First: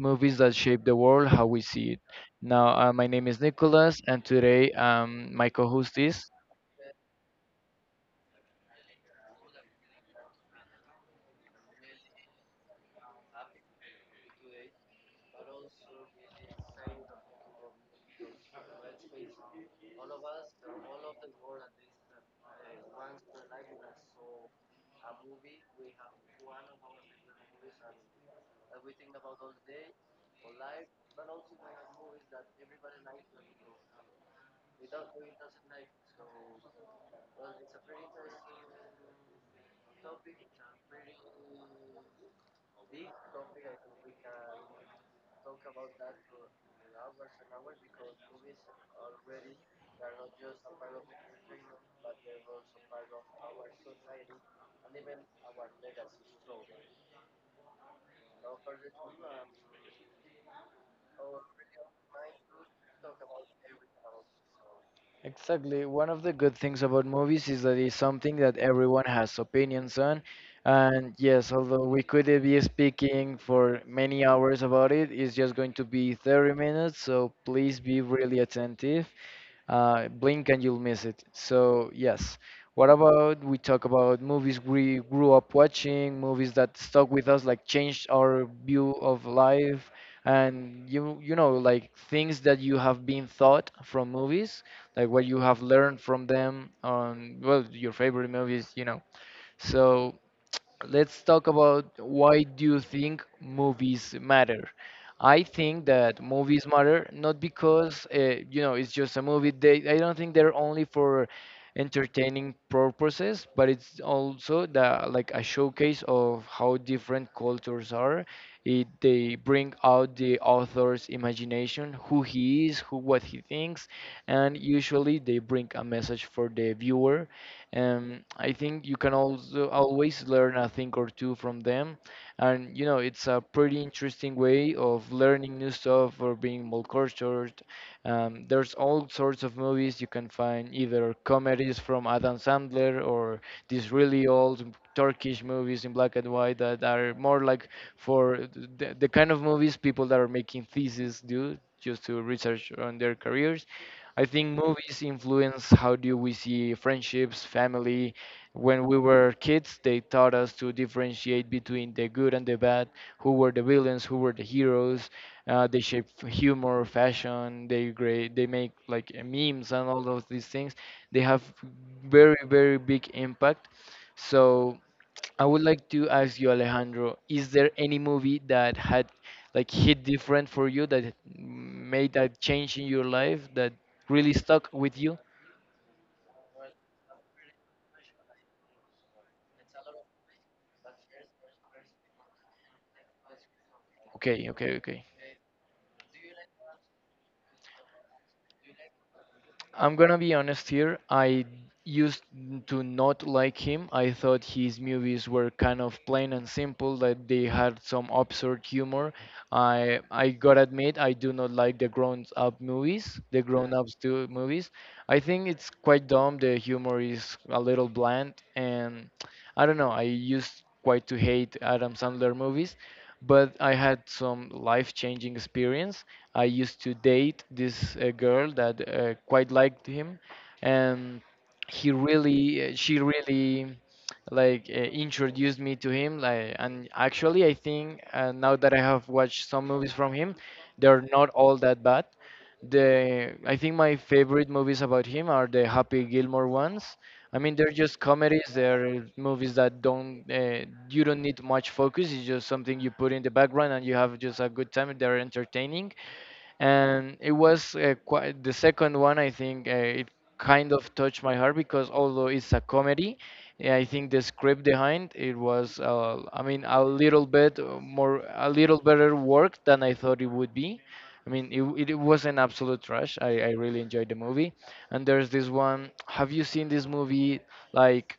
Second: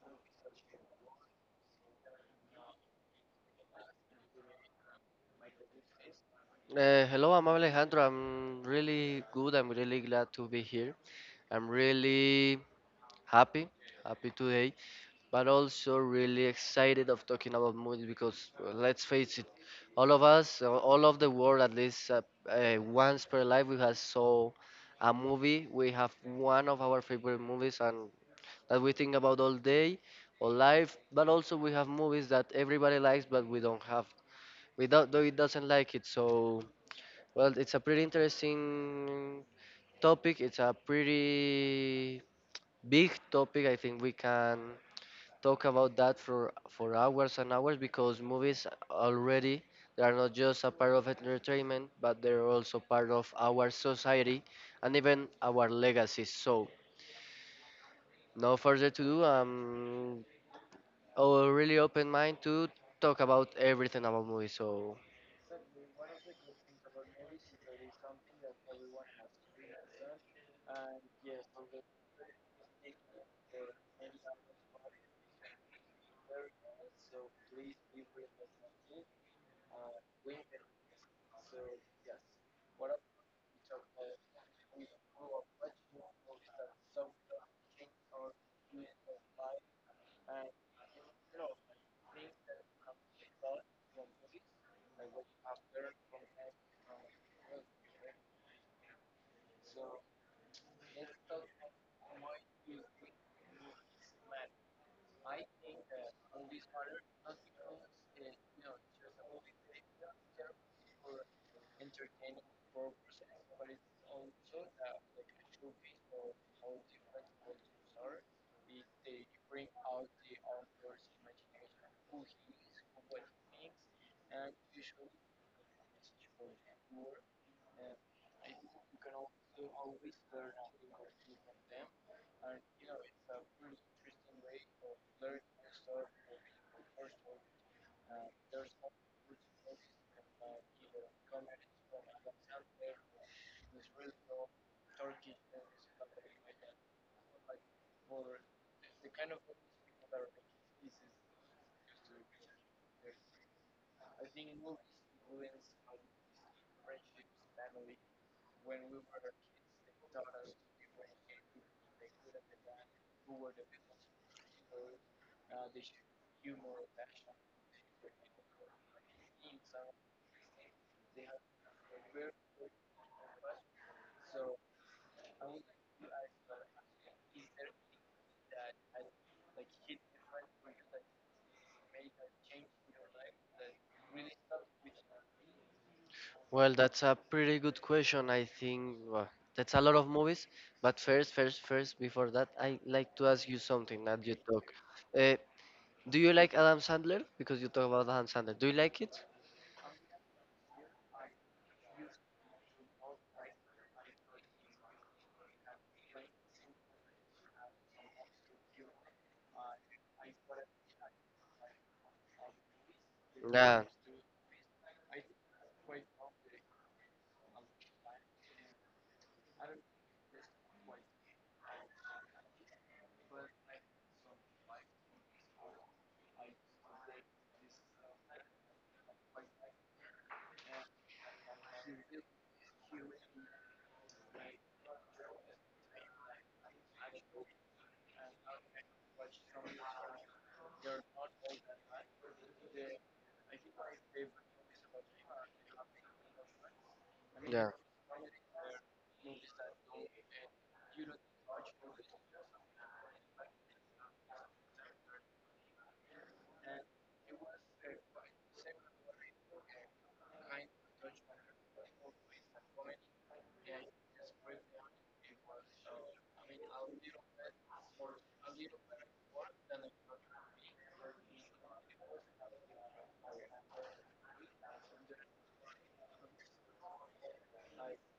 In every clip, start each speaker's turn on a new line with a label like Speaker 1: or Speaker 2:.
Speaker 1: Movies That Shape the World, How We See It. Now, my name is Nicholas, and today my co host is.
Speaker 2: Hello, I'm Alejandro. I'm really good. I'm really glad to be here. I'm really happy, happy today, but also really excited of talking about movies because let's face it, all of us, all of the world, at least once per life, we have saw a movie. We have one of our favorite movies and that we think about all day, all life. But also we have movies that everybody likes, but we don't have, we don't, it doesn't like it. So. Well, it's a pretty interesting topic. It's a pretty big topic. I think we can talk about that for hours and hours because movies already they are not just a part of entertainment, but they're also part of our society and even our legacy. So, no further to do. I'm a really open mind to talk about everything about movies. So,
Speaker 1: Exactly. One of the good things about movies is that it's something that everyone has opinions on. And yes, although we could be speaking for many hours about it, it's just going to be 30 minutes. So please be really attentive. Blink and you'll miss it. So, yes. What about we talk about movies we grew up watching, movies that stuck with us, like changed our view of life, and like things that you have been taught from movies, like what you have learned from them on, well, your favorite movies. So let's talk about, why do you think movies matter? I think that movies matter not because, it's just a movie. They I don't think they're only for entertaining purposes, but it's also the like a showcase of how different cultures are. They bring out the author's imagination, who he is, who what he thinks, and usually they bring a message for the viewer. I think you can also always learn a thing or two from them, and it's a pretty interesting way of learning new stuff or being more cultured. There's all sorts of movies you can find, either comedies from Adam Sandler or these really old Turkish movies in black and white that are more like for the kind of movies people that are making theses do just to research on their careers. I think movies influence how do we see friendships, family. When we were kids, they taught us to differentiate between the good and the bad, who were the villains, who were the heroes. They shape humor, fashion. They great. They make like memes and all of these things. They have very very big impact. So I would like to ask you, Alejandro, is there any movie that had like hit different for you, that made that change in your life, that really stuck with you?
Speaker 2: well, that's a pretty good question. I think well, that's a lot of movies. But before that, I like to ask you something that you
Speaker 1: Okay,
Speaker 2: talk.
Speaker 1: okay, okay.
Speaker 2: Uh, do you like Adam Sandler? Because you talk about Adam Sandler. Do you like it?
Speaker 1: I'm gonna be honest here. I used to not like him. I thought his movies were kind of plain and simple, that they had some absurd humor. I gotta admit, I do not like the grown-up movies, the Yeah.
Speaker 2: Yeah,
Speaker 1: grown-ups do movies. I think it's quite dumb. The humor is a little bland, and I don't know. I used quite to hate Adam Sandler movies, but I had some life-changing experience. I used to date this girl that quite liked him, and she really, like introduced me to him. Like, and actually, I think now that I have watched some movies from him, they're not all that bad. The I think my favorite movies about him are the Happy Gilmore ones. I mean,
Speaker 2: yeah.
Speaker 1: they're just comedies. They're movies that don't you don't need much focus. It's just something you put in the background and you have just a good time. They're entertaining, and it was quite the second one. I think it kind of touched my heart because although it's a comedy, yeah, I think the script behind it was, I mean, a little bit more a little better work than I thought it would be. I mean it was an absolute trash. I really enjoyed the movie. And there's this one, have you seen this movie, like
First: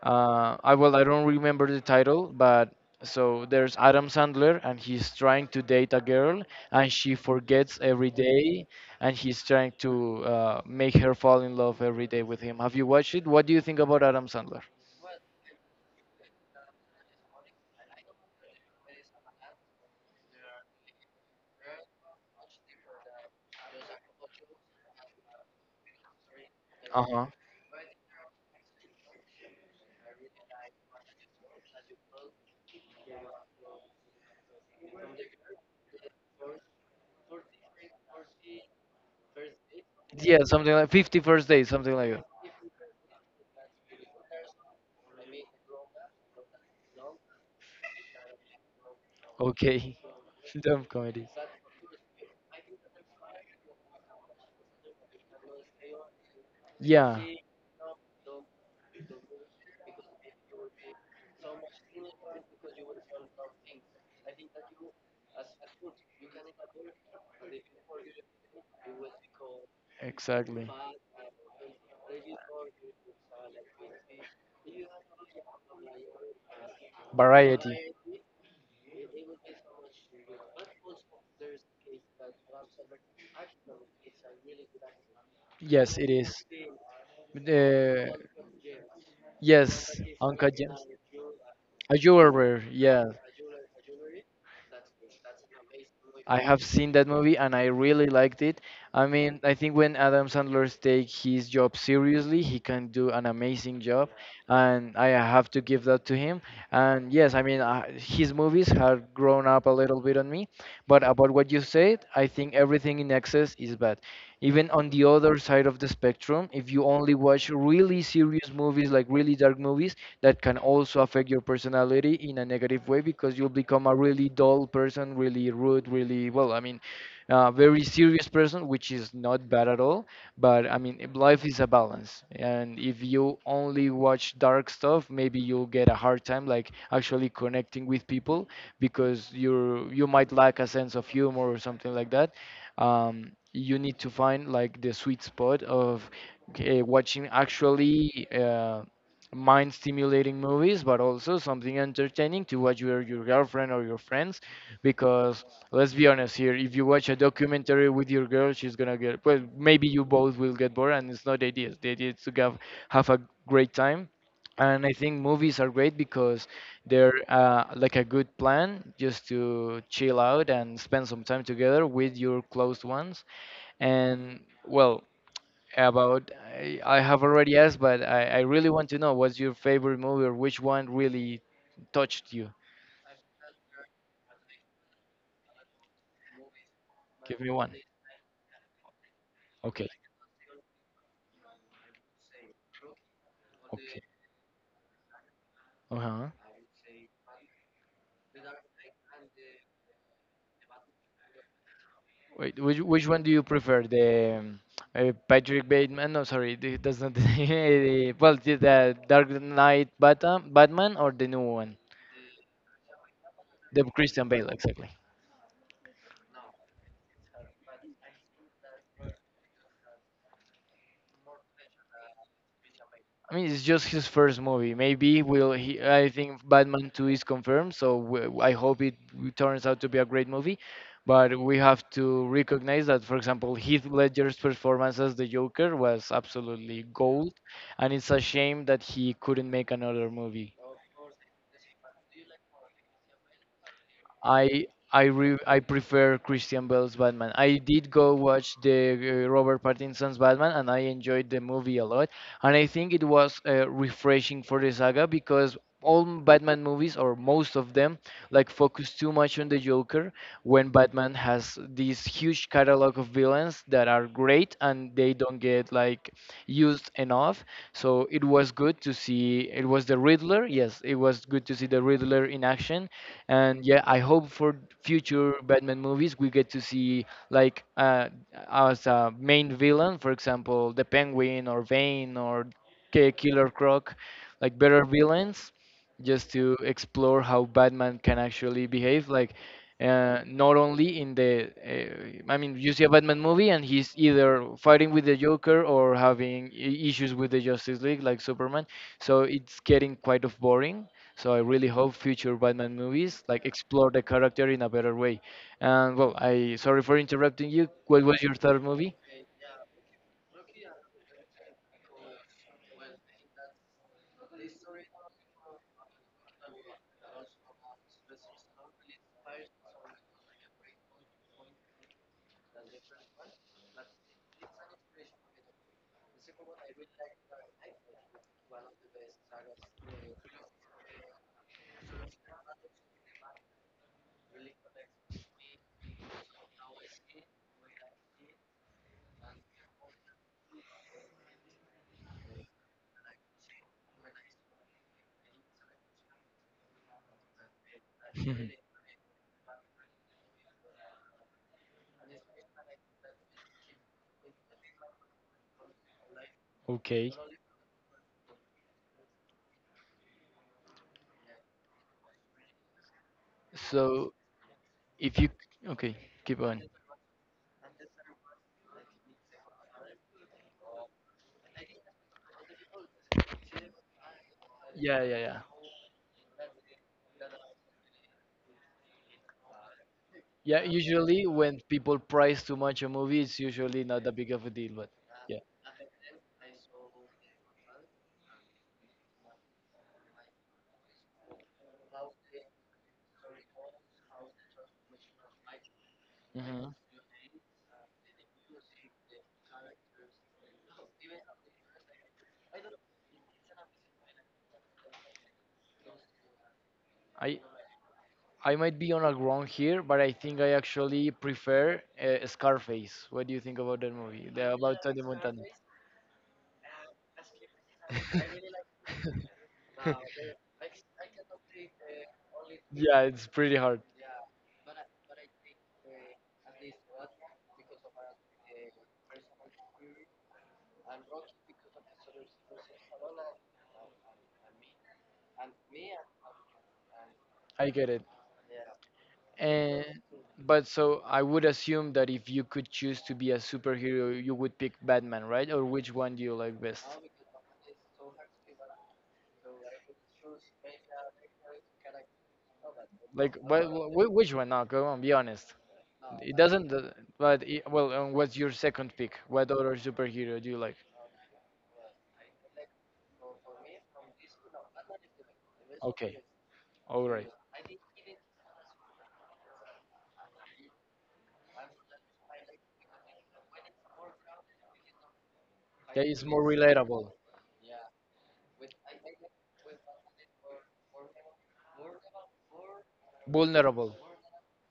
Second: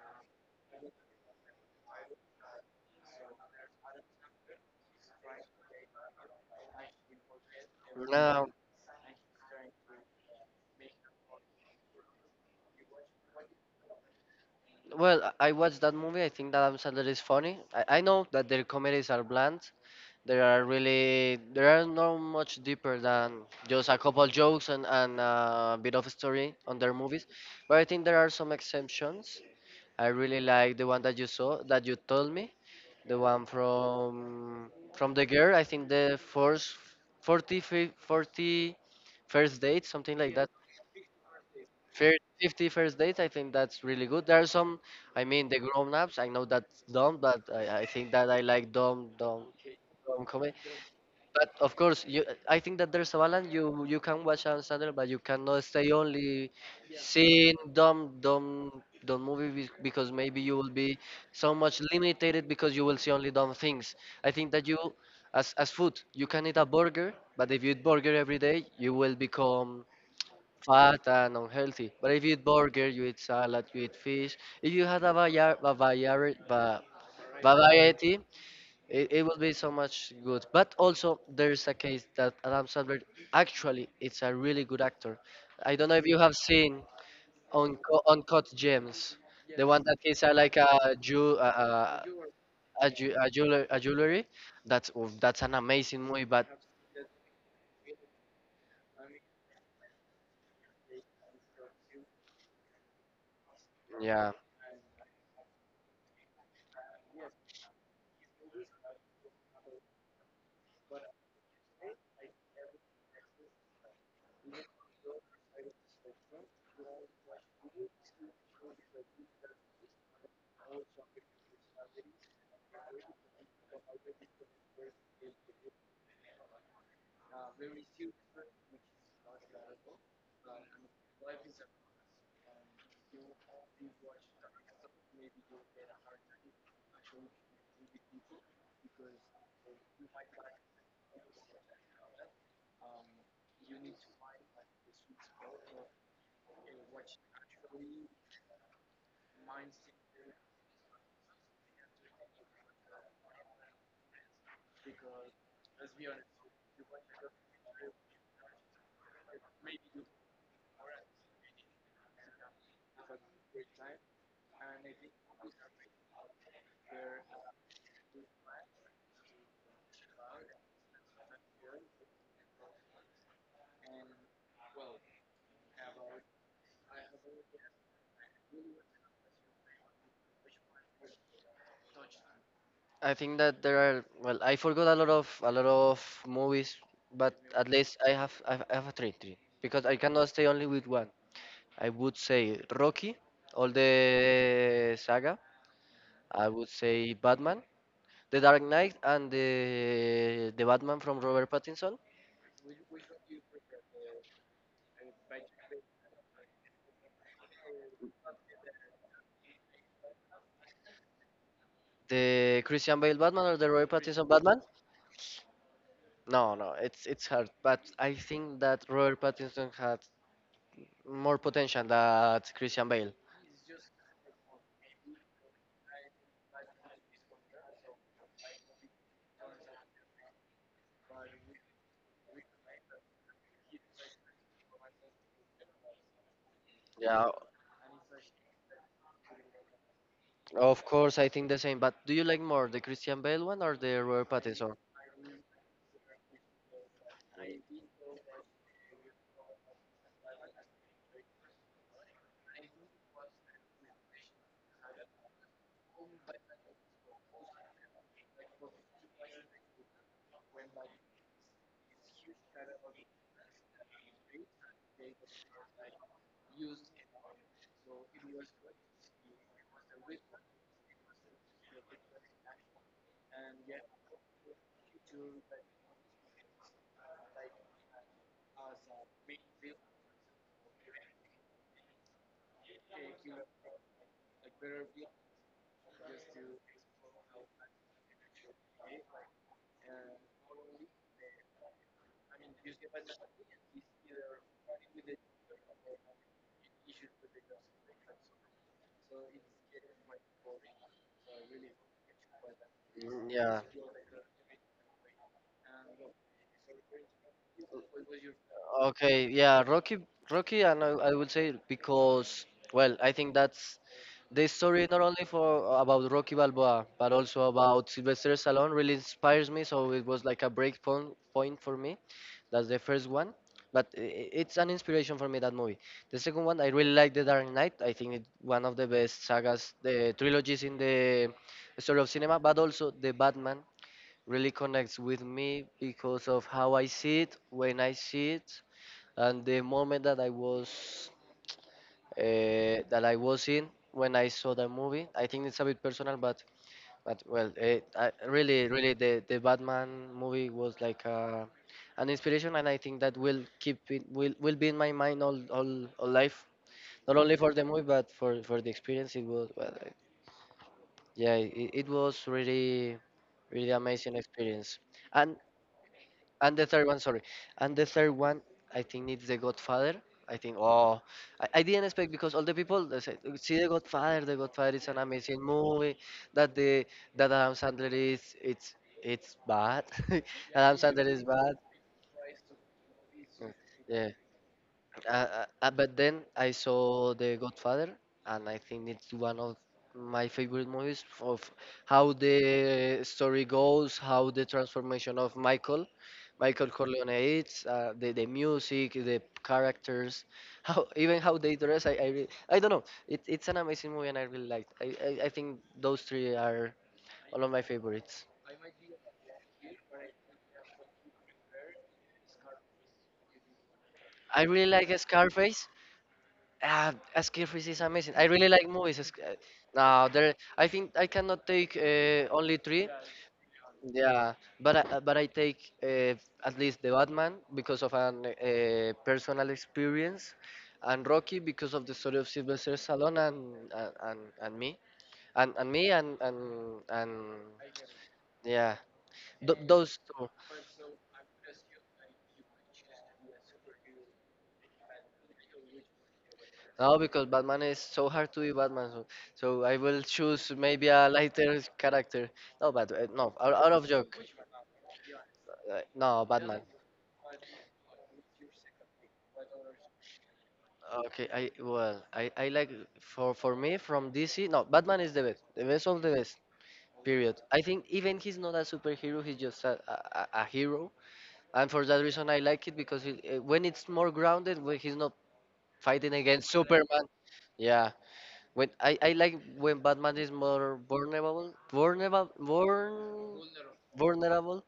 Speaker 1: I well, I don't remember the title, but so there's Adam Sandler, and he's trying to date a girl, and she forgets every
Speaker 2: No.
Speaker 1: day, and he's trying to make her fall in love every day with him. Have you watched it? What do you think about Adam Sandler?
Speaker 2: Well, I watched that movie. I think that Adam Sandler is funny. I know that their comedies are bland. They are really they are not much deeper than just a couple jokes and a bit of story on their
Speaker 1: Uh
Speaker 2: movies.
Speaker 1: huh.
Speaker 2: But I think there are some exceptions. I really like the one that you saw, that you told me, the one from the girl. I think the first 40 first date, something like
Speaker 1: Yeah,
Speaker 2: that.
Speaker 1: something like 51st day, something like that.
Speaker 2: 50 first dates. I think that's really good. There are some. I mean, the grown ups. I know that's dumb, but I think that I like
Speaker 1: Okay.
Speaker 2: dumb comedy.
Speaker 1: Dumb comedy.
Speaker 2: But of course, you, I think that there's a balance. You can watch on Sandler, but you cannot stay only
Speaker 1: Yeah.
Speaker 2: seeing dumb movie because maybe you will be so much limited because you will see only dumb things. I think that you, as food, you can eat a burger, but if you eat burger every day, you will become
Speaker 1: Exactly.
Speaker 2: fat and unhealthy. But if you eat burger, you eat salad, you eat fish. If you had a
Speaker 1: Variety.
Speaker 2: variety it will be so much good. But also, there's a case that Adam Sandler actually it's a really good actor. I don't know
Speaker 1: Yes,
Speaker 2: if
Speaker 1: it
Speaker 2: you
Speaker 1: is.
Speaker 2: have seen on
Speaker 1: The
Speaker 2: Uncut Gems, the
Speaker 1: yes,
Speaker 2: one that is
Speaker 1: Uncle
Speaker 2: like
Speaker 1: James.
Speaker 2: a
Speaker 1: A jeweler. Yeah,
Speaker 2: jeweler, a jewelry. That's an amazing movie.
Speaker 1: I
Speaker 2: But
Speaker 1: have seen that movie and I really liked it. I mean, I think when Adam Sandler takes his job seriously, he can do an amazing job,
Speaker 2: yeah,
Speaker 1: and I have to give that to him. And yes, I mean, his movies have grown up a little bit on me, but about what you said, I think everything in excess is bad. Even on the other side of the spectrum, if you only watch really serious movies, like really dark movies, that can also affect your personality in a negative way, because you'll become a really dull person, really rude, really, well, I mean, very serious person, which is not bad at all. But I mean, life is a balance, and if you only watch dark stuff, maybe you'll get a hard time like actually connecting with people because you might lack a sense of humor or something like that. You need to find like the sweet spot of watching, actually. Mind stimulating movies, but also something entertaining to watch with your girlfriend or your friends, because let's be honest here, if you watch a documentary with your girl, she's gonna get, well, maybe you both will get bored, and it's not the idea. The idea is to have a great time. And I think movies are great because they're, like a good plan just to chill out and spend some time together with your close ones. And, well, about I have already asked, but I really want to know what's your favorite movie or which one really touched you.
Speaker 2: I think that there are. Well, I forgot a lot of movies, but
Speaker 1: Give me
Speaker 2: at
Speaker 1: one.
Speaker 2: least I have a three because
Speaker 1: Okay.
Speaker 2: I cannot stay only with one. I would say Rocky, all the saga.
Speaker 1: Uh-huh.
Speaker 2: I would say Batman, The Dark Knight, and the Batman from Robert Pattinson,
Speaker 1: Wait, which one do you prefer? The Patrick Bateman? No, sorry, that's not the name. Well, the Dark Knight Batman or the new one?
Speaker 2: the Christian Bale Batman or the
Speaker 1: The
Speaker 2: Robert Pattinson
Speaker 1: Christian Bale,
Speaker 2: Batman.
Speaker 1: exactly.
Speaker 2: No, no, It's hard, but I think that Robert Pattinson had more potential than Christian Bale.
Speaker 1: I mean, it's just his first movie. Maybe will he? I think Batman Two is confirmed, so I hope it turns out to be a great movie. But we have to recognize that, for example, Heath Ledger's performance as the Joker was absolutely
Speaker 2: Yeah,
Speaker 1: gold, and it's a shame that he couldn't make another movie.
Speaker 2: of course, I think the same. But do you like more the Christian Bale one or the Robert
Speaker 1: I
Speaker 2: Pattinson?
Speaker 1: I prefer Christian Bale's Batman. I did go watch the Robert Pattinson's Batman, and I enjoyed the movie a lot. And I think it was refreshing for the saga because all Batman movies, or most of them, like focus too much on the Joker, when Batman has this huge catalog of villains that are great and they don't get like used enough. So it was good to see. It was the Riddler. Yes, it was good to see the Riddler in action. And yeah, I hope for future Batman movies we get to see, like as a main villain, for example, the Penguin or Vane or Killer Croc, like better villains, just to explore how Batman can actually behave. Like, not only in the, I mean, you see a Batman movie and he's either fighting with the Joker or having issues with the Justice League, like Superman. So it's getting quite of boring. So I really hope future Batman movies
Speaker 2: Mm,
Speaker 1: like
Speaker 2: yeah.
Speaker 1: explore the character in a better way. And, well, I sorry for interrupting you. What was your third movie?
Speaker 2: Okay, yeah, Rocky, and I would say because, well, I think that's the story not only for about Rocky Balboa, but also about Sylvester Stallone really inspires me. So it was like a point for me. That's the first one, but it's an inspiration for me that movie. The second one, I really like The Dark Knight. I think it's one of the best sagas, the trilogies in the story of cinema, but also the Batman really connects with me because of how I see it, when I see it, and the moment that I was in when I saw the movie. I think it's a bit personal, but well, really, the Batman movie was like an inspiration, and I think that will keep it will be in my mind all life.
Speaker 1: Okay.
Speaker 2: Not only for the movie, but for the experience. It was well, eh, yeah, it was really
Speaker 1: So
Speaker 2: amazing experience.
Speaker 1: if you
Speaker 2: And
Speaker 1: Okay, keep
Speaker 2: And
Speaker 1: on.
Speaker 2: the third one, sorry. And the third one, I think it's The Godfather. I think, oh, I didn't expect because all the people they say, see The Godfather. The Godfather is an
Speaker 1: Yeah, yeah, yeah.
Speaker 2: amazing movie. That the that Adam Sandler is it's bad.
Speaker 1: Yeah,
Speaker 2: Adam Sandler is
Speaker 1: usually
Speaker 2: bad.
Speaker 1: when people price too much a movie, it's usually not
Speaker 2: Yeah,
Speaker 1: that big of a deal, but yeah.
Speaker 2: but then I saw The Godfather, and I think it's one of my favorite movies of how the story goes, how the transformation of
Speaker 1: Hmm.
Speaker 2: Michael Corleone is, the music, the characters, how even how they dress. I don't know. It's an amazing movie, and I really liked. I think those three are
Speaker 1: I
Speaker 2: all of my favorites.
Speaker 1: I might be on a ground here, but I think I actually prefer Scarface. What do you think about that movie?
Speaker 2: I really
Speaker 1: About
Speaker 2: like
Speaker 1: Tony Montana.
Speaker 2: Scarface. Ah, Skill Freeze is amazing. I really like movies. Now there, I think I cannot take only three.
Speaker 1: Yeah, it's pretty hard.
Speaker 2: Yeah, but but I take at least the Batman because of an personal experience, and Rocky because of the story of Sylvester Stallone and and me and and me and and and
Speaker 1: I get it.
Speaker 2: yeah, those
Speaker 1: And
Speaker 2: two.
Speaker 1: but so I would assume that if you could choose to be a superhero, you would pick Batman, right? Or which one do you like best?
Speaker 2: No, because Batman is so hard to be Batman. So, so I will choose maybe a lighter character. No, but no,
Speaker 1: Like,
Speaker 2: out,
Speaker 1: what,
Speaker 2: out of joke.
Speaker 1: which one? Now, come on, be honest.
Speaker 2: No,
Speaker 1: It
Speaker 2: Batman.
Speaker 1: doesn't. But what's your second pick? What other superhero do you like?
Speaker 2: Okay, I well, I like for me from DC. No, Batman is the best of the
Speaker 1: Okay,
Speaker 2: best.
Speaker 1: all right.
Speaker 2: Period. I think even he's not a superhero, he's just a hero, and for that reason I like it because when it's more grounded, when he's not
Speaker 1: That
Speaker 2: fighting
Speaker 1: is more
Speaker 2: against Superman.
Speaker 1: relatable,
Speaker 2: Yeah, when I like when Batman is more
Speaker 1: vulnerable.
Speaker 2: vulnerable,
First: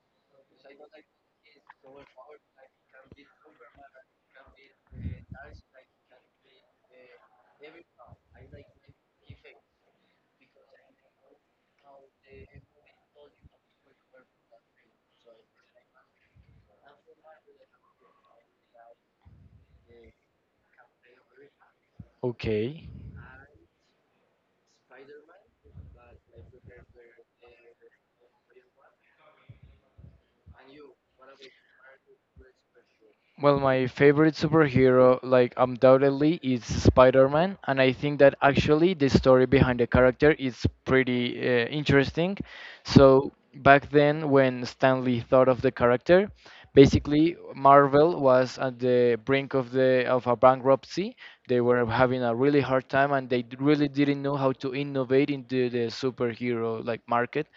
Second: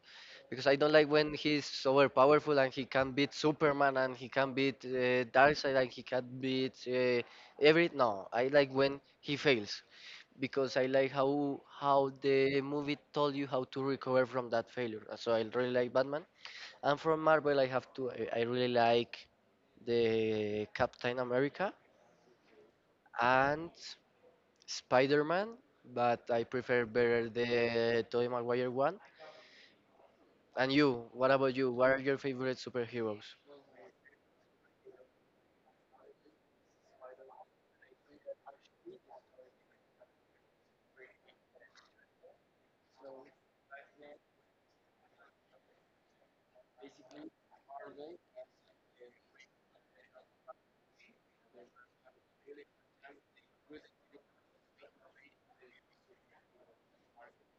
Speaker 2: because I don't like when he's over powerful and he can beat Superman and he can beat Darkseid and he can beat every. No, I like when he fails because I like how the movie told you how to recover from that failure. So I really like Batman, and from Marvel I have to I really like the Captain America
Speaker 1: Okay.
Speaker 2: and Spider-Man, but I prefer better the Tobey Maguire one. And you, what about you? What are your favorite superheroes?
Speaker 1: Well, my favorite superhero, like undoubtedly, is Spider-Man, and I think that actually the story behind the character is pretty interesting. So back then, when Stanley thought of the character, basically Marvel was at the brink of the of a bankruptcy. They were having a really hard time, and they really didn't know how to innovate into the superhero like market,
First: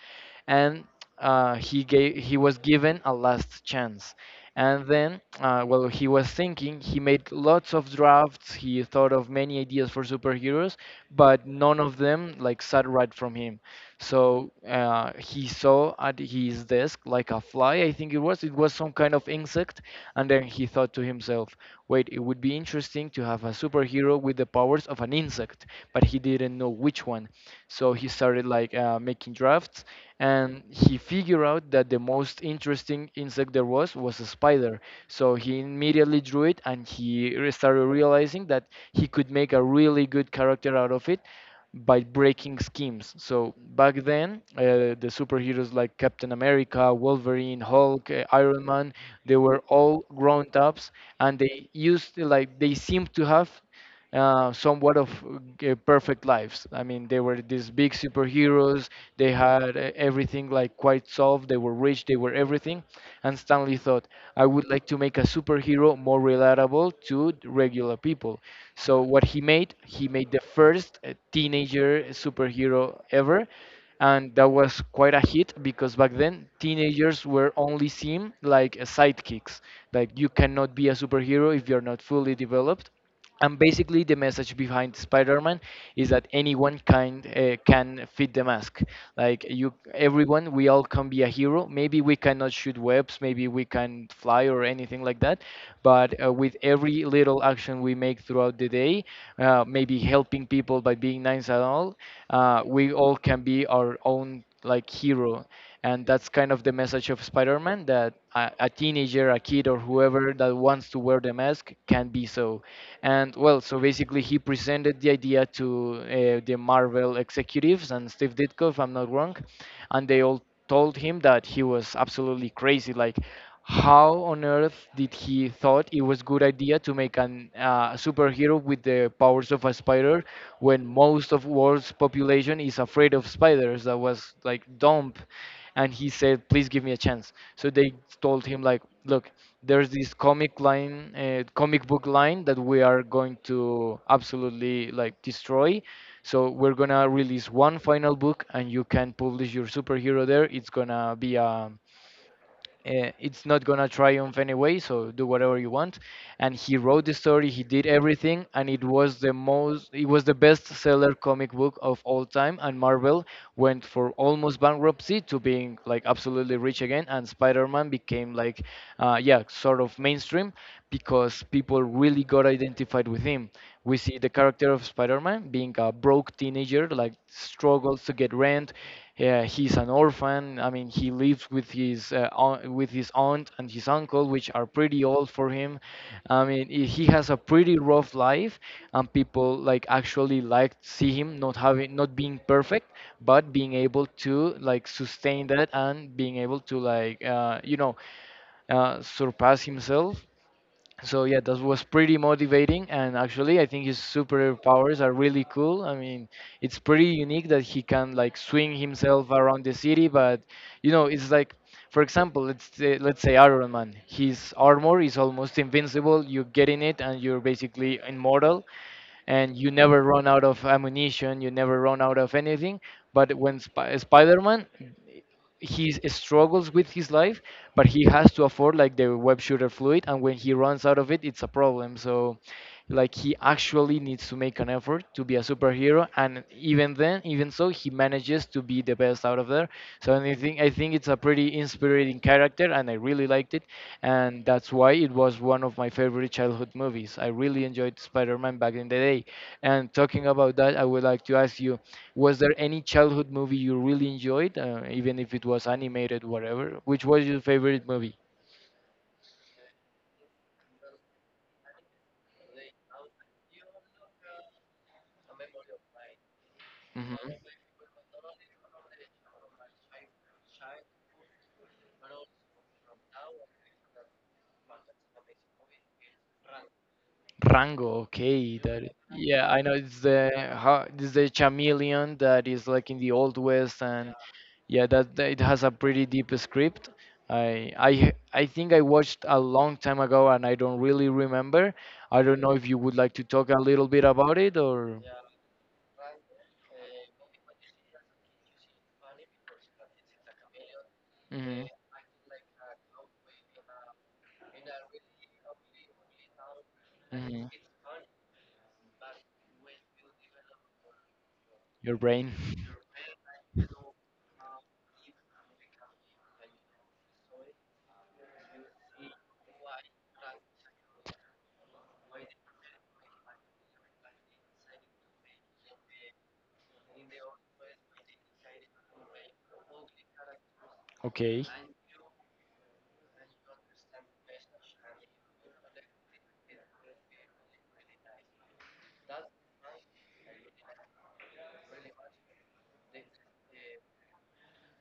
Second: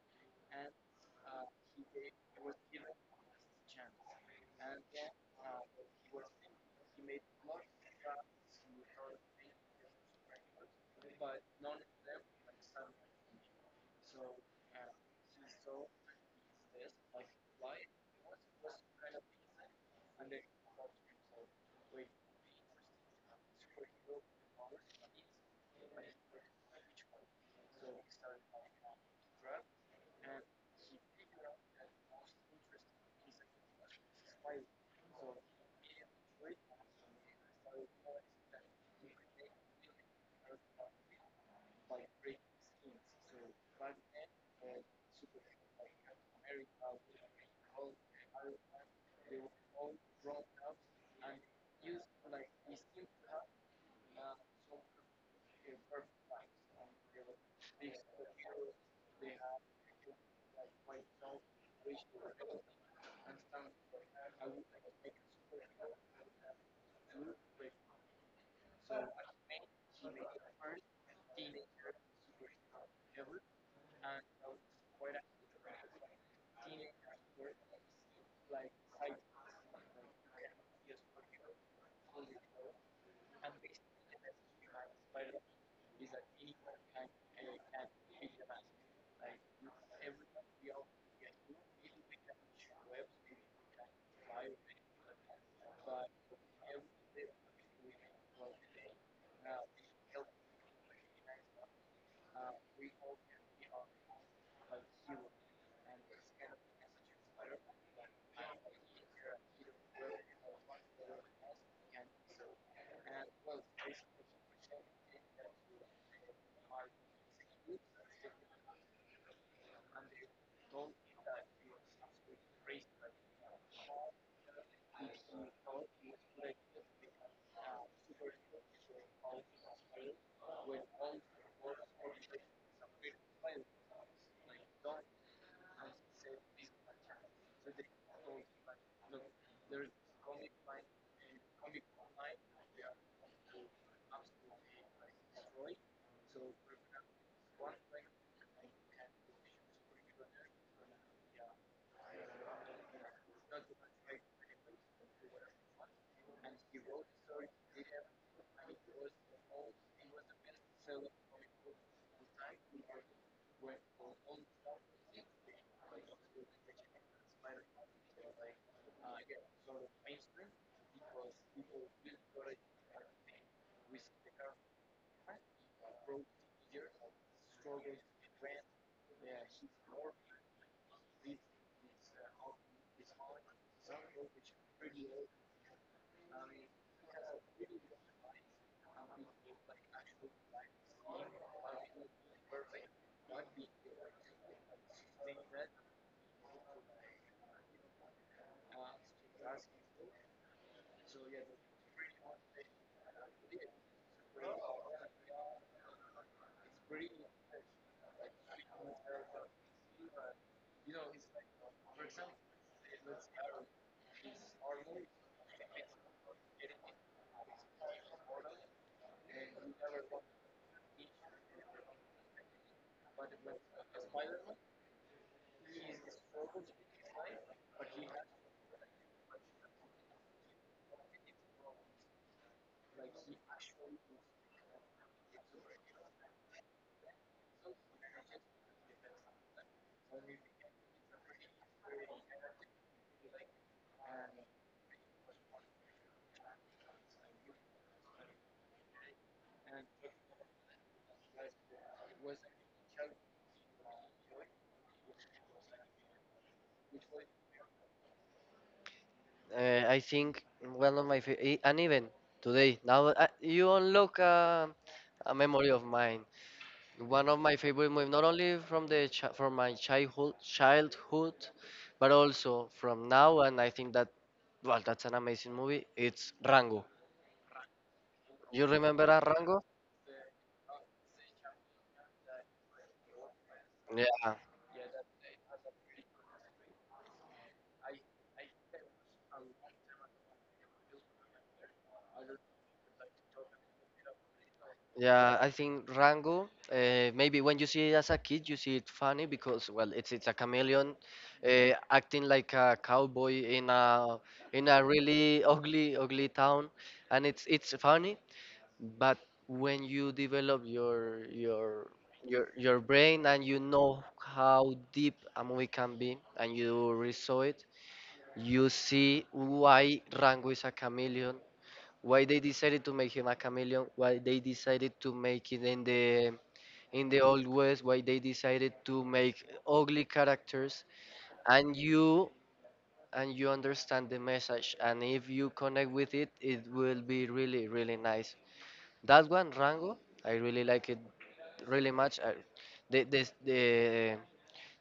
Speaker 1: and he was given a last chance. And then, while he was thinking, he made lots of drafts. He thought of many ideas for superheroes, but none of them like sat right from him. So he saw at his desk like a fly, I think it was. It was some kind of insect, and then he thought to himself, "Wait, it would be interesting to have a superhero with the powers of an insect." But he didn't know which one, so he started making drafts, and he figured out that the most interesting insect there was a spider. So he immediately drew it, and he started realizing that he could make a really good character out of it by breaking schemes. So back then, the superheroes like Captain America, Wolverine, Hulk, Iron Man, they were all grown ups, and they used like they seemed to have somewhat of perfect lives. I mean, they were these big superheroes. They had everything like quite solved. They were rich. They were everything. And Stanley thought, I would like to make a superhero more relatable to regular people. So what he made the first teenager superhero ever, and that was quite a hit because back then teenagers were only seen like sidekicks. Like you cannot be a superhero if you're not fully developed, and basically, the message behind Spider-Man is that anyone kind can fit the mask. Like everyone, we all can be a hero. Maybe we cannot shoot webs, maybe we can fly or anything like that. But with every little action we make throughout the day, maybe helping people by being nice and all, we all can be our own like hero, and that's kind of the message of Spider-Man, that a teenager, a kid, or whoever that wants to wear the mask can be so. And well, so basically he presented the idea to the Marvel executives and Steve Ditko, if I'm not wrong, and they all told him that he was absolutely crazy, like how on earth did he thought it was good idea to make an superhero with the powers of a spider when most of world's population is afraid of spiders. That was like dumb. And he said, please give me a chance. So they told him like, look, there's this comic book line that we are going to absolutely like destroy, so we're gonna release one final book and you can publish your superhero there. It's gonna be a it's not gonna triumph anyway, so do whatever you want. And he wrote the story, he did everything, and it was the best seller comic book of all time, and Marvel went for almost bankruptcy to being like absolutely rich again. And Spider-Man became like yeah, sort of mainstream because people really got identified with him. We see the character of Spider-Man being a broke teenager like struggles to get rent. Yeah, he's an orphan. I mean, he lives with his with his aunt and his uncle, which are pretty old for him. I mean, he has a pretty rough life, and people like actually like see him not being perfect, but being able to like sustain that and being able to like surpass himself. So yeah, that was pretty motivating. And actually I think his superpowers are really cool. I mean, it's pretty unique that he can like swing himself around the city. But you know, it's like, for example, let's say Iron Man, his armor is almost invincible. You get in it and you're basically immortal, and you never run out of ammunition, you never run out of anything. But when Spider-Man, he struggles with his life, but he has to afford like the web shooter fluid, and when he runs out of it, it's a problem. So, like he actually needs to make an effort to be a superhero, and even then, even so, he manages to be the best out of there. So, and I think it's a pretty inspiring character, and I really liked it, and that's why it was one of my favorite childhood movies. I really enjoyed Spider-Man back in the day. And talking about that, I would like to ask you, was there any childhood movie you really enjoyed, even if it was animated, whatever? Which was your favorite movie?
Speaker 2: I think one of and even today now you unlock a memory of mine. One
Speaker 1: Hmm.
Speaker 2: of my favorite movies, not only from from my childhood, but also from now. And I think that well, that's an amazing movie. It's Rango.
Speaker 1: Rango, okay,
Speaker 2: You remember
Speaker 1: yeah, I
Speaker 2: Rango?
Speaker 1: know it's the, how it's the chameleon that is like in the old west and
Speaker 2: Yeah.
Speaker 1: yeah, that it has a pretty deep script. I think I watched a long time ago and I don't really remember. I don't know if you would like to talk a little bit about it or.
Speaker 2: Yeah, I think Rango. Maybe when you see it as a kid, you see it funny because well, it's a chameleon
Speaker 1: Hmm.
Speaker 2: acting like a cowboy in a really ugly town, and
Speaker 1: Hmm.
Speaker 2: it's funny. But when you develop
Speaker 1: Your brain.
Speaker 2: your brain and you know how deep a movie can be, and you resaw it, you see why Rango is a chameleon, why they decided to make him a chameleon, why they decided to make it in the old west, why they decided to make ugly characters,
Speaker 1: Okay.
Speaker 2: and you understand the message, and if you connect with it, it will be really nice. That one, Rango, I really like it really much. I, the, the, the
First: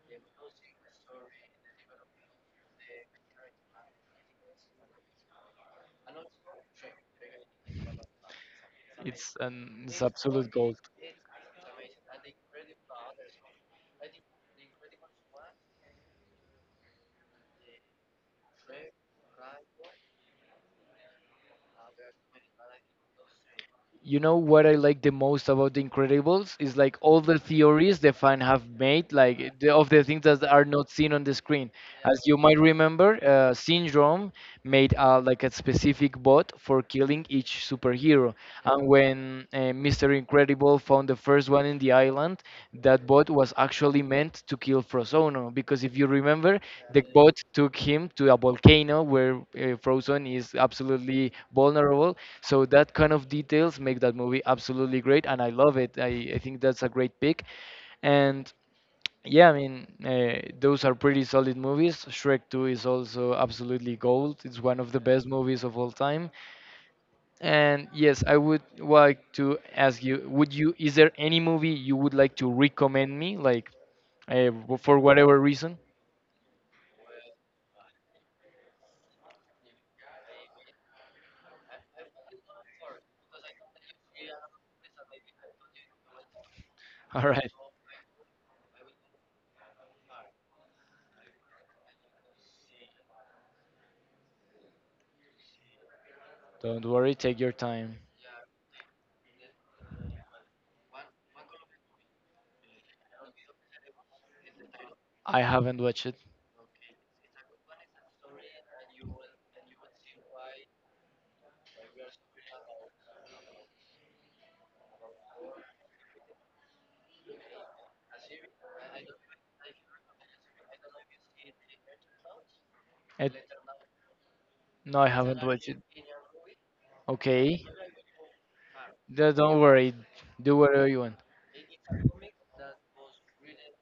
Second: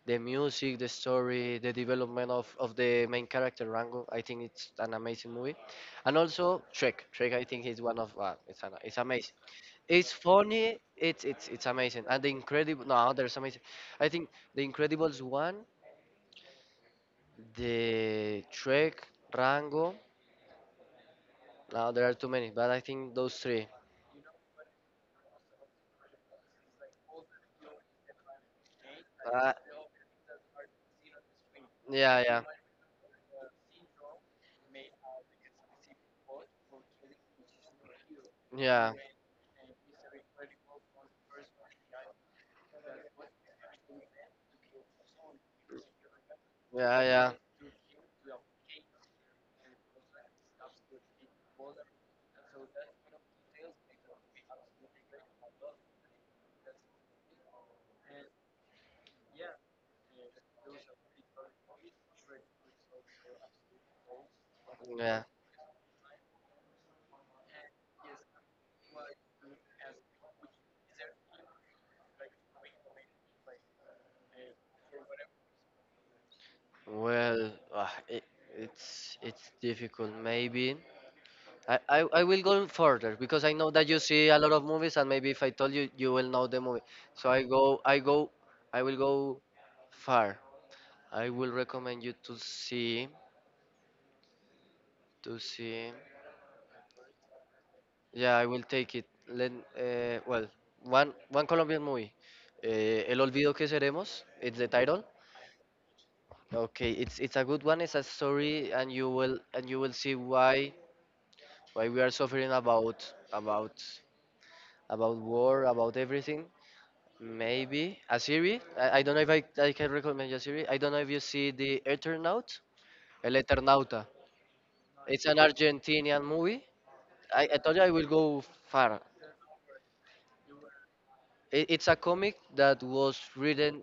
Speaker 2: the music, the story, the development of the main character Rango. I think it's an amazing movie, and also Shrek. Shrek, I think, is one of it's amazing.
Speaker 1: It's an, it's
Speaker 2: It's
Speaker 1: absolute gold.
Speaker 2: funny. It's amazing, and the incredible. No, there's amazing. I think the Incredibles one, the Shrek, Rango. Now there are too many, but I think those three.
Speaker 1: You know what I like the most about The Incredibles is like all the theories the fan have made,
Speaker 2: Uh,
Speaker 1: like of the things that are not seen on the screen. As
Speaker 2: yeah,
Speaker 1: you
Speaker 2: yeah,
Speaker 1: might remember, Syndrome made like a specific bot for killing each superhero, and
Speaker 2: yeah,
Speaker 1: when Mister Incredible found the first one in the island, that bot was actually meant to kill Frozono because if you remember,
Speaker 2: yeah,
Speaker 1: the
Speaker 2: yeah,
Speaker 1: boat took him to a volcano where Frozen is absolutely vulnerable. So that kind of details make that movie absolutely great, and I love it. I think that's a great pick. And yeah, I mean, those are pretty solid movies. Shrek 2 is also absolutely gold. It's one of the
Speaker 2: yeah.
Speaker 1: best movies of all time. And yes, I would like to ask you, would you, is there any movie you would like to recommend me, like uh, for whatever reason?
Speaker 2: Well, it's difficult. Maybe I will go further because I know that you see a lot of movies, and maybe if I told you, you will know the movie.
Speaker 1: All
Speaker 2: So
Speaker 1: right.
Speaker 2: I will go far. I will recommend you to see to see.
Speaker 1: Don't worry, take your time.
Speaker 2: Yeah, I will take it. Let well one Colombian movie. Eh, El olvido que seremos. It's the title.
Speaker 1: I haven't watched it.
Speaker 2: Okay, it's a good one. It's a story, and you will see why we are suffering about about war about everything. Maybe a series, I don't know if I can recommend you a series. I don't know if you see the Eternaut.
Speaker 1: It,
Speaker 2: El Eternauta.
Speaker 1: no, I
Speaker 2: It's an
Speaker 1: haven't watched it.
Speaker 2: Argentinian movie. I
Speaker 1: Okay.
Speaker 2: told you I will go far.
Speaker 1: Don't worry. Do whatever you want.
Speaker 2: It's a comic that was written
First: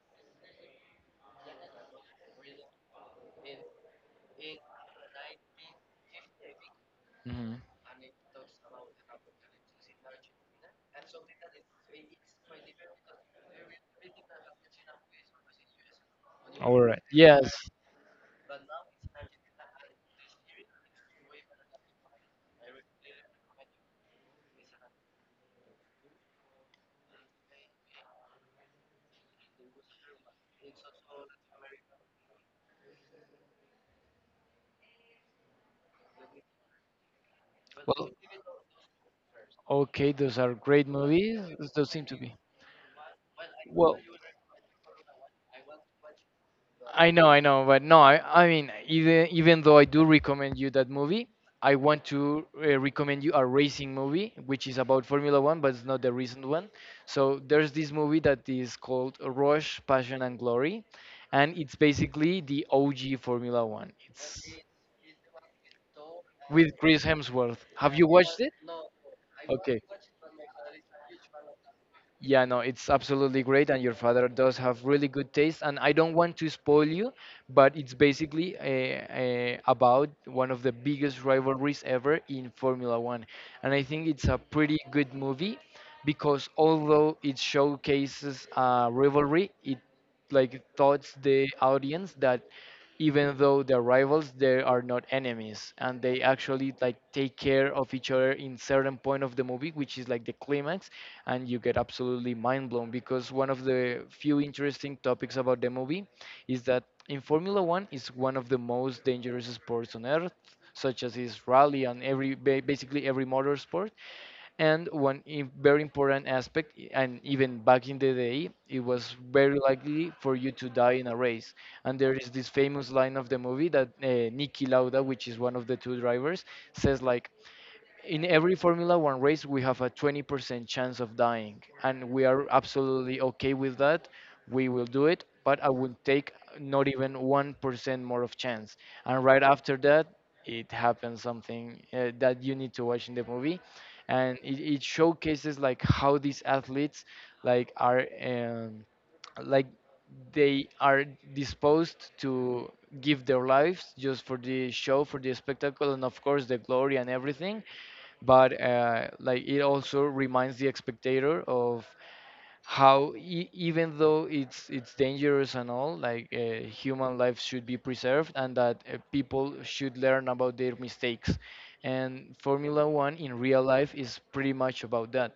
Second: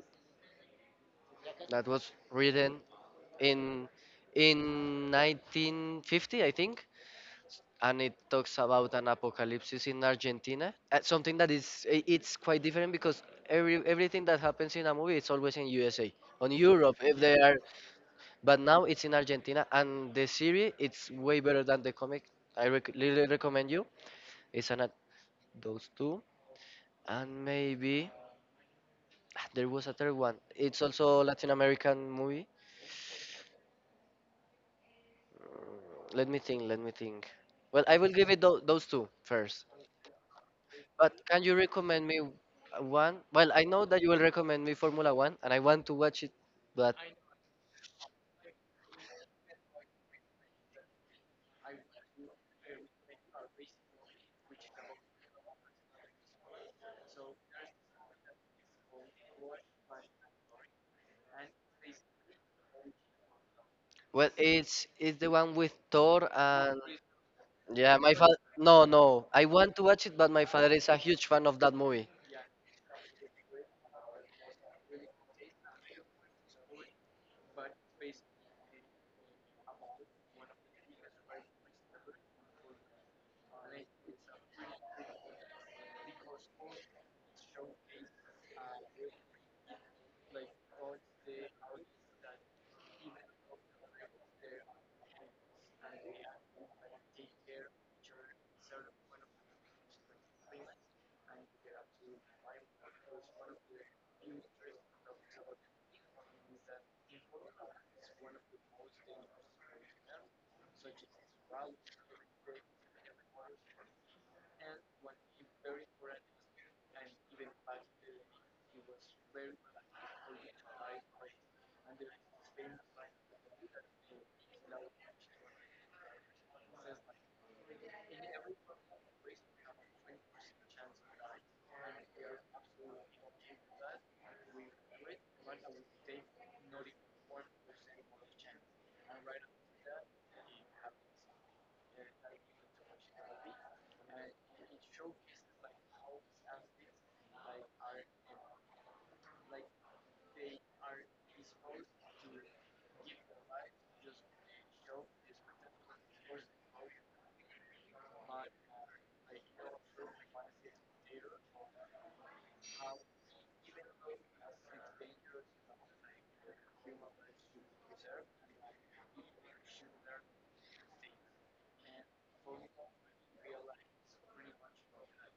Speaker 2: that was written in 1950 I think,
Speaker 1: Hmm.
Speaker 2: and it talks about an apocalypse in Argentina. Something that it's quite different because everything that happens in a movie it's always in USA, on
Speaker 1: All
Speaker 2: Europe
Speaker 1: right.
Speaker 2: if they
Speaker 1: Yes.
Speaker 2: are, but now it's in Argentina, and the series it's way better than the comic. Really recommend you. It's an those two and maybe ah, there was a third one. It's also Latin American movie. Let me think. Let me think. Well, I
Speaker 1: Well,
Speaker 2: will give those two first.
Speaker 1: okay, those are great
Speaker 2: But
Speaker 1: movies.
Speaker 2: can you
Speaker 1: Those seem
Speaker 2: recommend
Speaker 1: to
Speaker 2: me
Speaker 1: be.
Speaker 2: one? Well, I know
Speaker 1: Well,
Speaker 2: that you will recommend me Formula One, and I want to watch it. But
Speaker 1: I know, but no, I mean, even though I do recommend you that movie, I want to recommend you a racing movie, which is about Formula One, but it's not the recent one. So there's this movie that is called Rush, Passion and Glory, and it's basically the OG Formula One. It's
Speaker 2: well, it's the one with Thor
Speaker 1: with
Speaker 2: and
Speaker 1: Chris Hemsworth. Have
Speaker 2: yeah,
Speaker 1: you
Speaker 2: my father.
Speaker 1: watched it?
Speaker 2: No, no, I want
Speaker 1: Okay.
Speaker 2: to watch it, but my father is a huge fan of that movie.
Speaker 1: Yeah, no, it's absolutely great, and your father does have really good taste. And I don't want to spoil you, but it's basically about one of the biggest rivalries ever in Formula One. And I think it's a pretty good movie because although it showcases a rivalry, it like taught the audience that even though they're rivals, they are not enemies, and they actually like take care of each other in certain point of the movie, which is like the climax. And you get absolutely mind blown because one of the few interesting topics about the movie is that in Formula One is one of the most dangerous sports on earth, such as is rally and every basically every motorsport. And one very important aspect, and even back in the day, it was very likely for you to die in a race. And there is this famous line of the movie that Niki Lauda, which is one of the two drivers, says like, in every Formula One race, we have a 20% chance of dying, and we are absolutely okay with that. We will do it, but I would take not even 1% more of chance. And right after that, it happens something that you need to watch in the movie, and it showcases like how these athletes like are like they are disposed to give their lives just for the show, for the spectacle, and of course the glory and everything. But like it also reminds the spectator of how even though it's dangerous and all, like human life should be preserved, and that people should learn about their mistakes. And formula 1 in real life is pretty much about that.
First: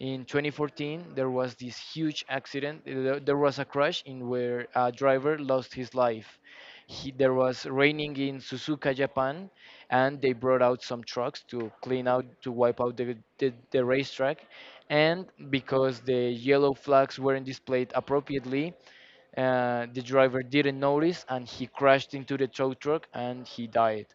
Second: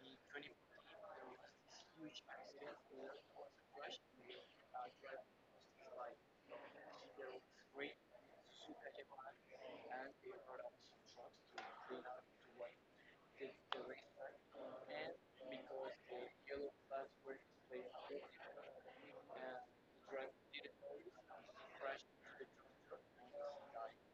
Speaker 1: In 2014, there was this huge accident. There was a crash in where a driver lost his life. There was raining in Suzuka, Japan, and they brought out some trucks to clean out, to wipe out the racetrack. And because the yellow flags weren't displayed appropriately, the driver didn't notice and he crashed into the tow truck and he died.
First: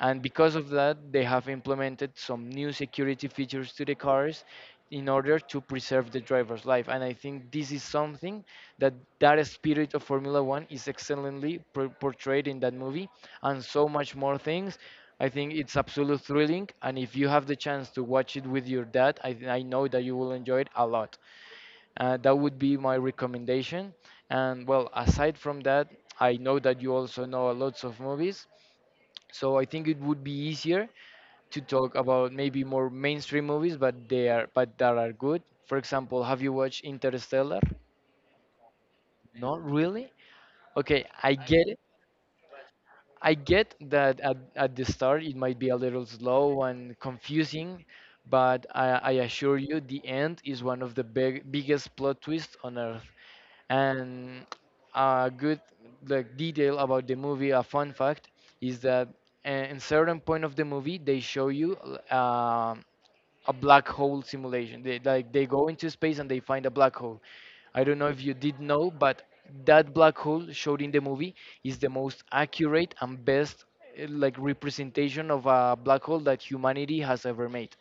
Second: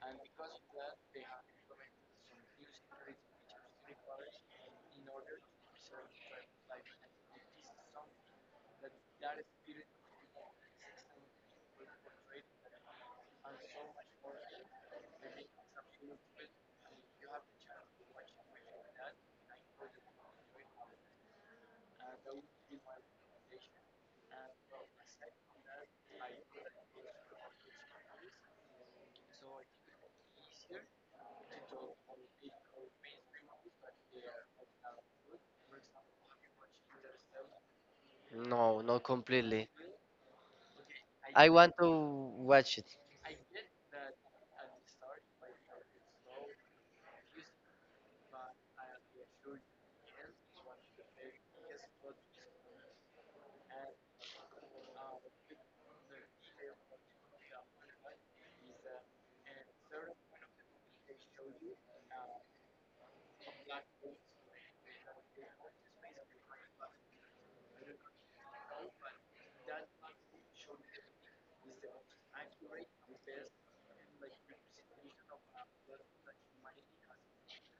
Speaker 1: And because of that, they have implemented some new security features to the cars in order to preserve the driver's life. And I think this is something that, that spirit of formula 1 is excellently portrayed in that movie, and so much more things. I think it's absolutely thrilling, and if you have the chance to watch it with your dad, I know that you will enjoy it a lot. That would be my recommendation. And well, aside from that, I know that you also know lots of movies, so I think it would be easier to talk about maybe more mainstream movies, but they are but that are good. For example, have you watched Interstellar?
Speaker 2: No, not
Speaker 1: Not
Speaker 2: completely.
Speaker 1: really. Okay, I
Speaker 2: I
Speaker 1: get
Speaker 2: want
Speaker 1: it.
Speaker 2: to watch it.
Speaker 1: I get that at the start it might be a little slow and confusing, but I assure you the end is one of the biggest plot twists on earth. And a good like detail about the movie, a fun fact, is that in certain point of the movie they show you a black hole simulation. They go into space and they find a black hole. I don't know if you did know, but that black hole showed in the movie is the most accurate and best like representation of a black hole that humanity has ever made.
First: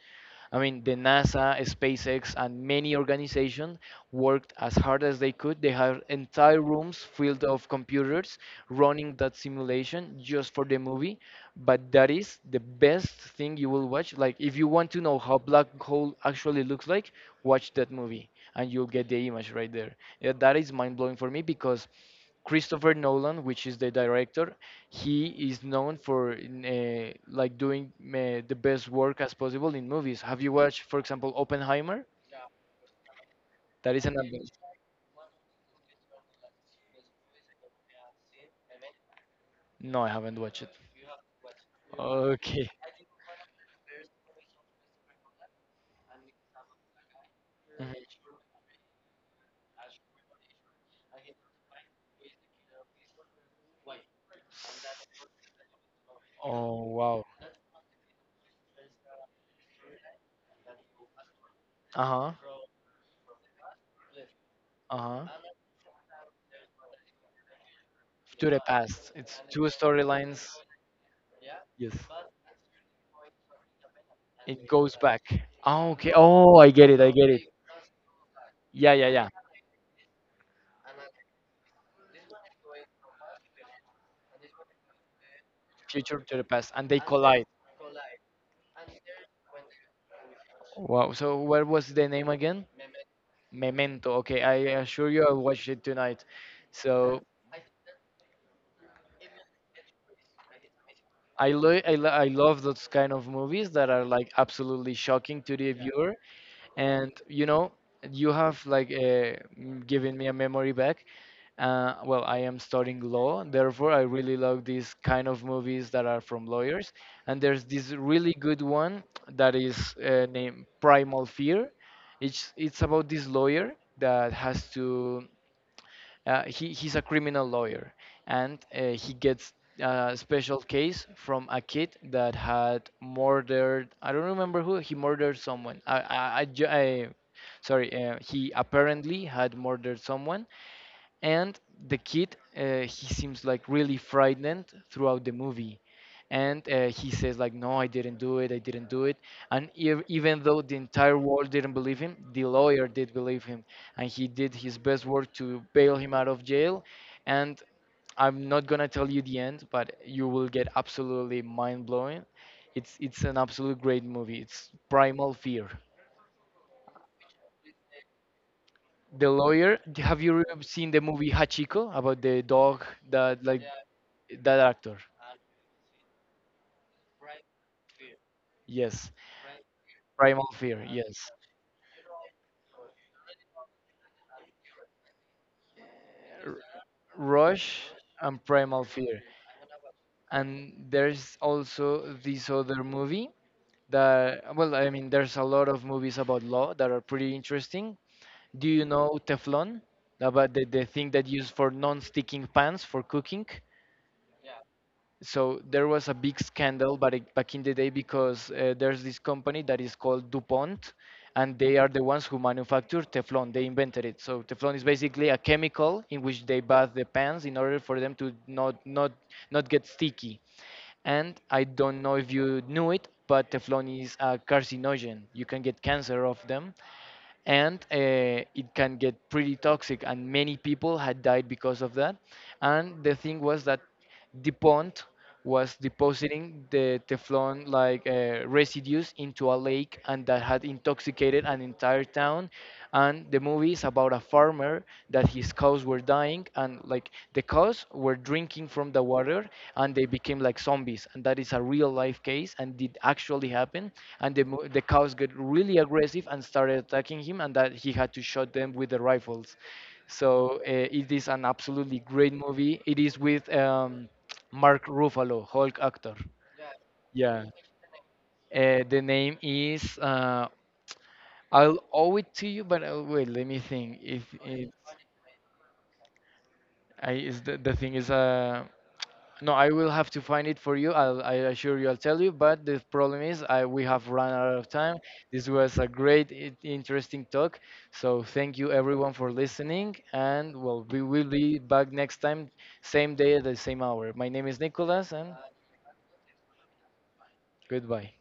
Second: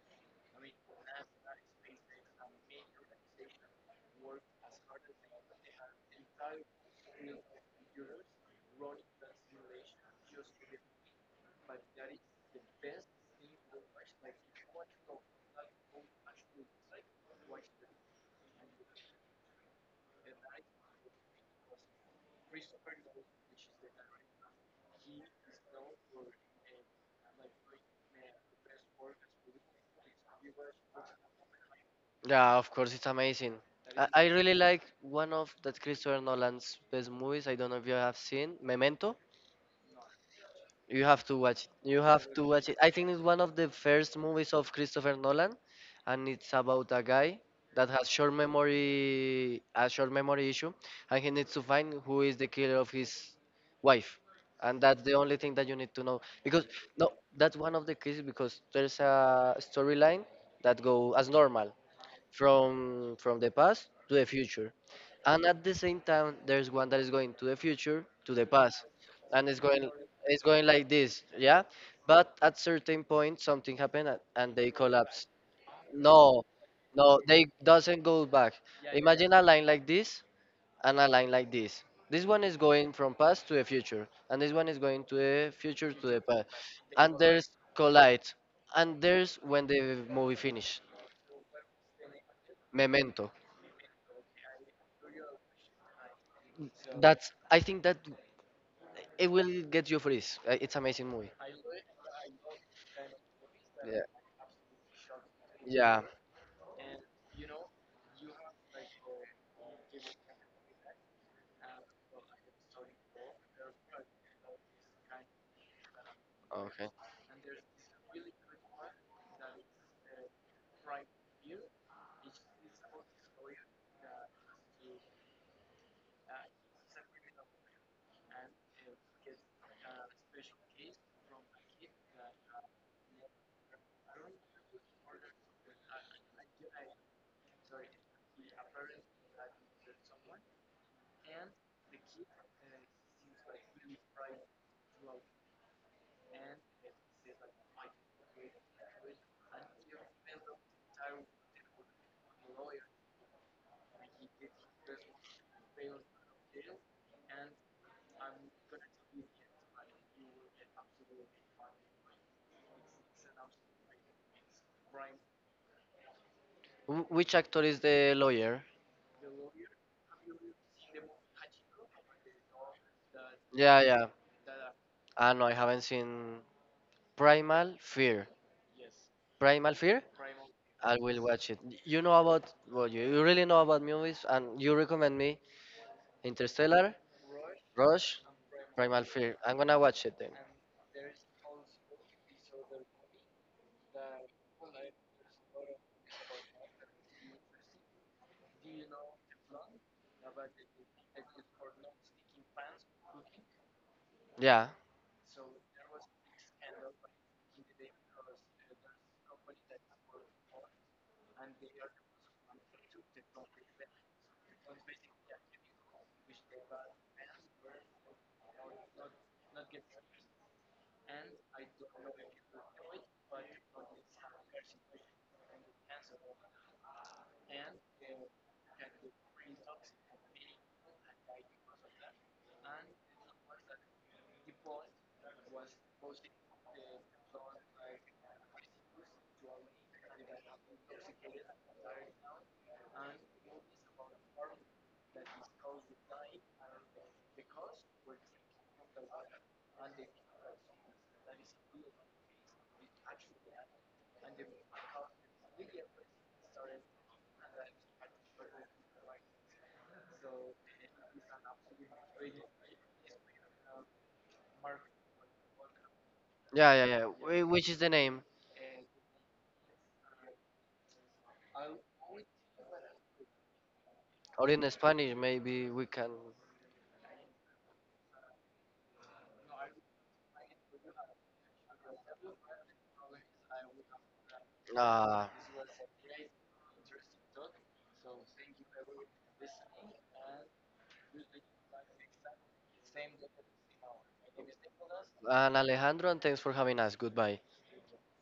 Speaker 1: I mean, the NASA, SpaceX, and many organizations worked as hard as they could. They had entire rooms filled of computers running that simulation just for the movie. But that is the best thing you will watch. Like, if you want to know how black hole actually looks like, watch that movie, and you'll get the image right there. Yeah, that is mind blowing for me because Christopher Nolan, which is the director, he is known for like doing the best work as possible in movies. Have you watched, for example, Oppenheimer?
Speaker 2: Yeah, of course, it's amazing.
Speaker 1: That is an
Speaker 2: I really
Speaker 1: advanced.
Speaker 2: like one of that Christopher Nolan's best movies. I don't know if you have seen Memento.
Speaker 1: No, I haven't watched it.
Speaker 2: You have to watch it. You have to
Speaker 1: Okay.
Speaker 2: watch it. I think it's one of the first movies of Christopher Nolan, and it's about a guy that
Speaker 1: Mhm.
Speaker 2: has short memory, a short memory issue, and he needs to find who is the killer of his wife, and that's the only thing that you need to know. Because
Speaker 1: Oh
Speaker 2: no,
Speaker 1: wow.
Speaker 2: that's one of the cases because there's a storyline that go as normal
Speaker 1: Uh huh.
Speaker 2: from the past to the future,
Speaker 1: Uh huh.
Speaker 2: and at the same time there's one that is going to the future to the
Speaker 1: To the
Speaker 2: past,
Speaker 1: past. It's
Speaker 2: and
Speaker 1: two
Speaker 2: it's
Speaker 1: storylines.
Speaker 2: going like this. Yeah,
Speaker 1: Yes,
Speaker 2: but at certain point something happened, and
Speaker 1: it
Speaker 2: they
Speaker 1: goes back.
Speaker 2: collapse.
Speaker 1: Oh, okay.
Speaker 2: No,
Speaker 1: Oh, I get it. I
Speaker 2: no,
Speaker 1: get it.
Speaker 2: they doesn't go back.
Speaker 1: Yeah, yeah, yeah.
Speaker 2: Imagine a line like this and a line like this. This one is going from past to the future, and this one is going to the future to
Speaker 1: Future
Speaker 2: the
Speaker 1: to the
Speaker 2: past,
Speaker 1: past, and they
Speaker 2: and
Speaker 1: collide.
Speaker 2: there's collide, and there's when the movie finish.
Speaker 1: Wow. So what was the name again?
Speaker 2: Memento.
Speaker 1: Memento. Okay, I assure you, I'll watch it tonight. So
Speaker 2: That's I think that. It will get you freeze. It's amazing movie.
Speaker 1: I love those kind of movies that
Speaker 2: Yeah.
Speaker 1: are like absolutely shocking to the
Speaker 2: Yeah.
Speaker 1: viewer, and you have like given me a memory back. Well, I am studying law, therefore I really love these kind of movies that are from
Speaker 2: Okay.
Speaker 1: lawyers. And there's this really good one that is named Primal Fear. It's about this lawyer that has to he's a criminal lawyer, and he gets a special case from a kid that had murdered. I don't remember who. He murdered someone. I sorry. He apparently had murdered someone, and the kid he seems like really frightened throughout the movie. And he says like no, I didn't do it, I didn't do it. And even though the entire world didn't believe him, the lawyer did believe him, and he did his best work to bail him out of jail. And I'm not gonna tell you the end, but you will get absolutely mind-blowing. It's an absolute great movie. It's Primal Fear.
Speaker 2: Which actor is the lawyer?
Speaker 1: The lawyer. Have you seen the movie Hachiko about the dog that like
Speaker 2: Yeah, yeah.
Speaker 1: that actor?
Speaker 2: Ah, no, I haven't seen Primal Fear.
Speaker 1: Yes.
Speaker 2: Primal Fear?
Speaker 1: Primal Fear.
Speaker 2: I will
Speaker 1: Yes.
Speaker 2: watch it. You know about, well, you really know about movies, and you recommend me
Speaker 1: R-
Speaker 2: Interstellar,
Speaker 1: Rush
Speaker 2: Rush,
Speaker 1: and Primal
Speaker 2: Primal
Speaker 1: Fear.
Speaker 2: Fear. I'm gonna watch it then.
Speaker 1: And there's also this other movie that, well, I mean, there's a lot of movies about law that are pretty interesting. Do you know Teflon? About the thing that used for non-sticking pans for cooking?
Speaker 2: Yeah,
Speaker 1: So there was a big scandal but back in the day, because there's this company that is called DuPont, and they are the ones who manufacture Teflon. They invented it. So Teflon is basically a chemical in which they bath the pans in order for them to not get sticky. And I don't know if you knew it, but Teflon is a carcinogen. You can get cancer of them, and it can get pretty toxic. And many people had died because of that. And the thing was that the pond was depositing the Teflon like residues into a lake, and that had intoxicated an entire town. And the movie is about a farmer that his cows were dying, and like the cows were drinking from the water, and they became like zombies. And that is a real life case, and did actually happen. And the cows got really aggressive and started attacking him, and that he had to shot them with the rifles. So it is an absolutely great movie. It is with Mark Ruffalo, Hulk actor.
Speaker 2: yeah.
Speaker 1: Yeah.
Speaker 2: Which is the name?
Speaker 1: The name is I'll owe it to you, but wait, let me think. If
Speaker 2: Or in
Speaker 1: it,
Speaker 2: Spanish, maybe we can.
Speaker 1: I is the thing is no, I will have to find it for you. I assure you, I'll tell you. But the problem is, I we have run out of time.
Speaker 2: Uh,
Speaker 1: This was a great, interesting talk. So thank you everyone for listening, and well, we will be back next time, same day at the same hour. My name is Nicholas, and
Speaker 2: and Alejandro, and thanks for having us. Goodbye.
Speaker 1: goodbye.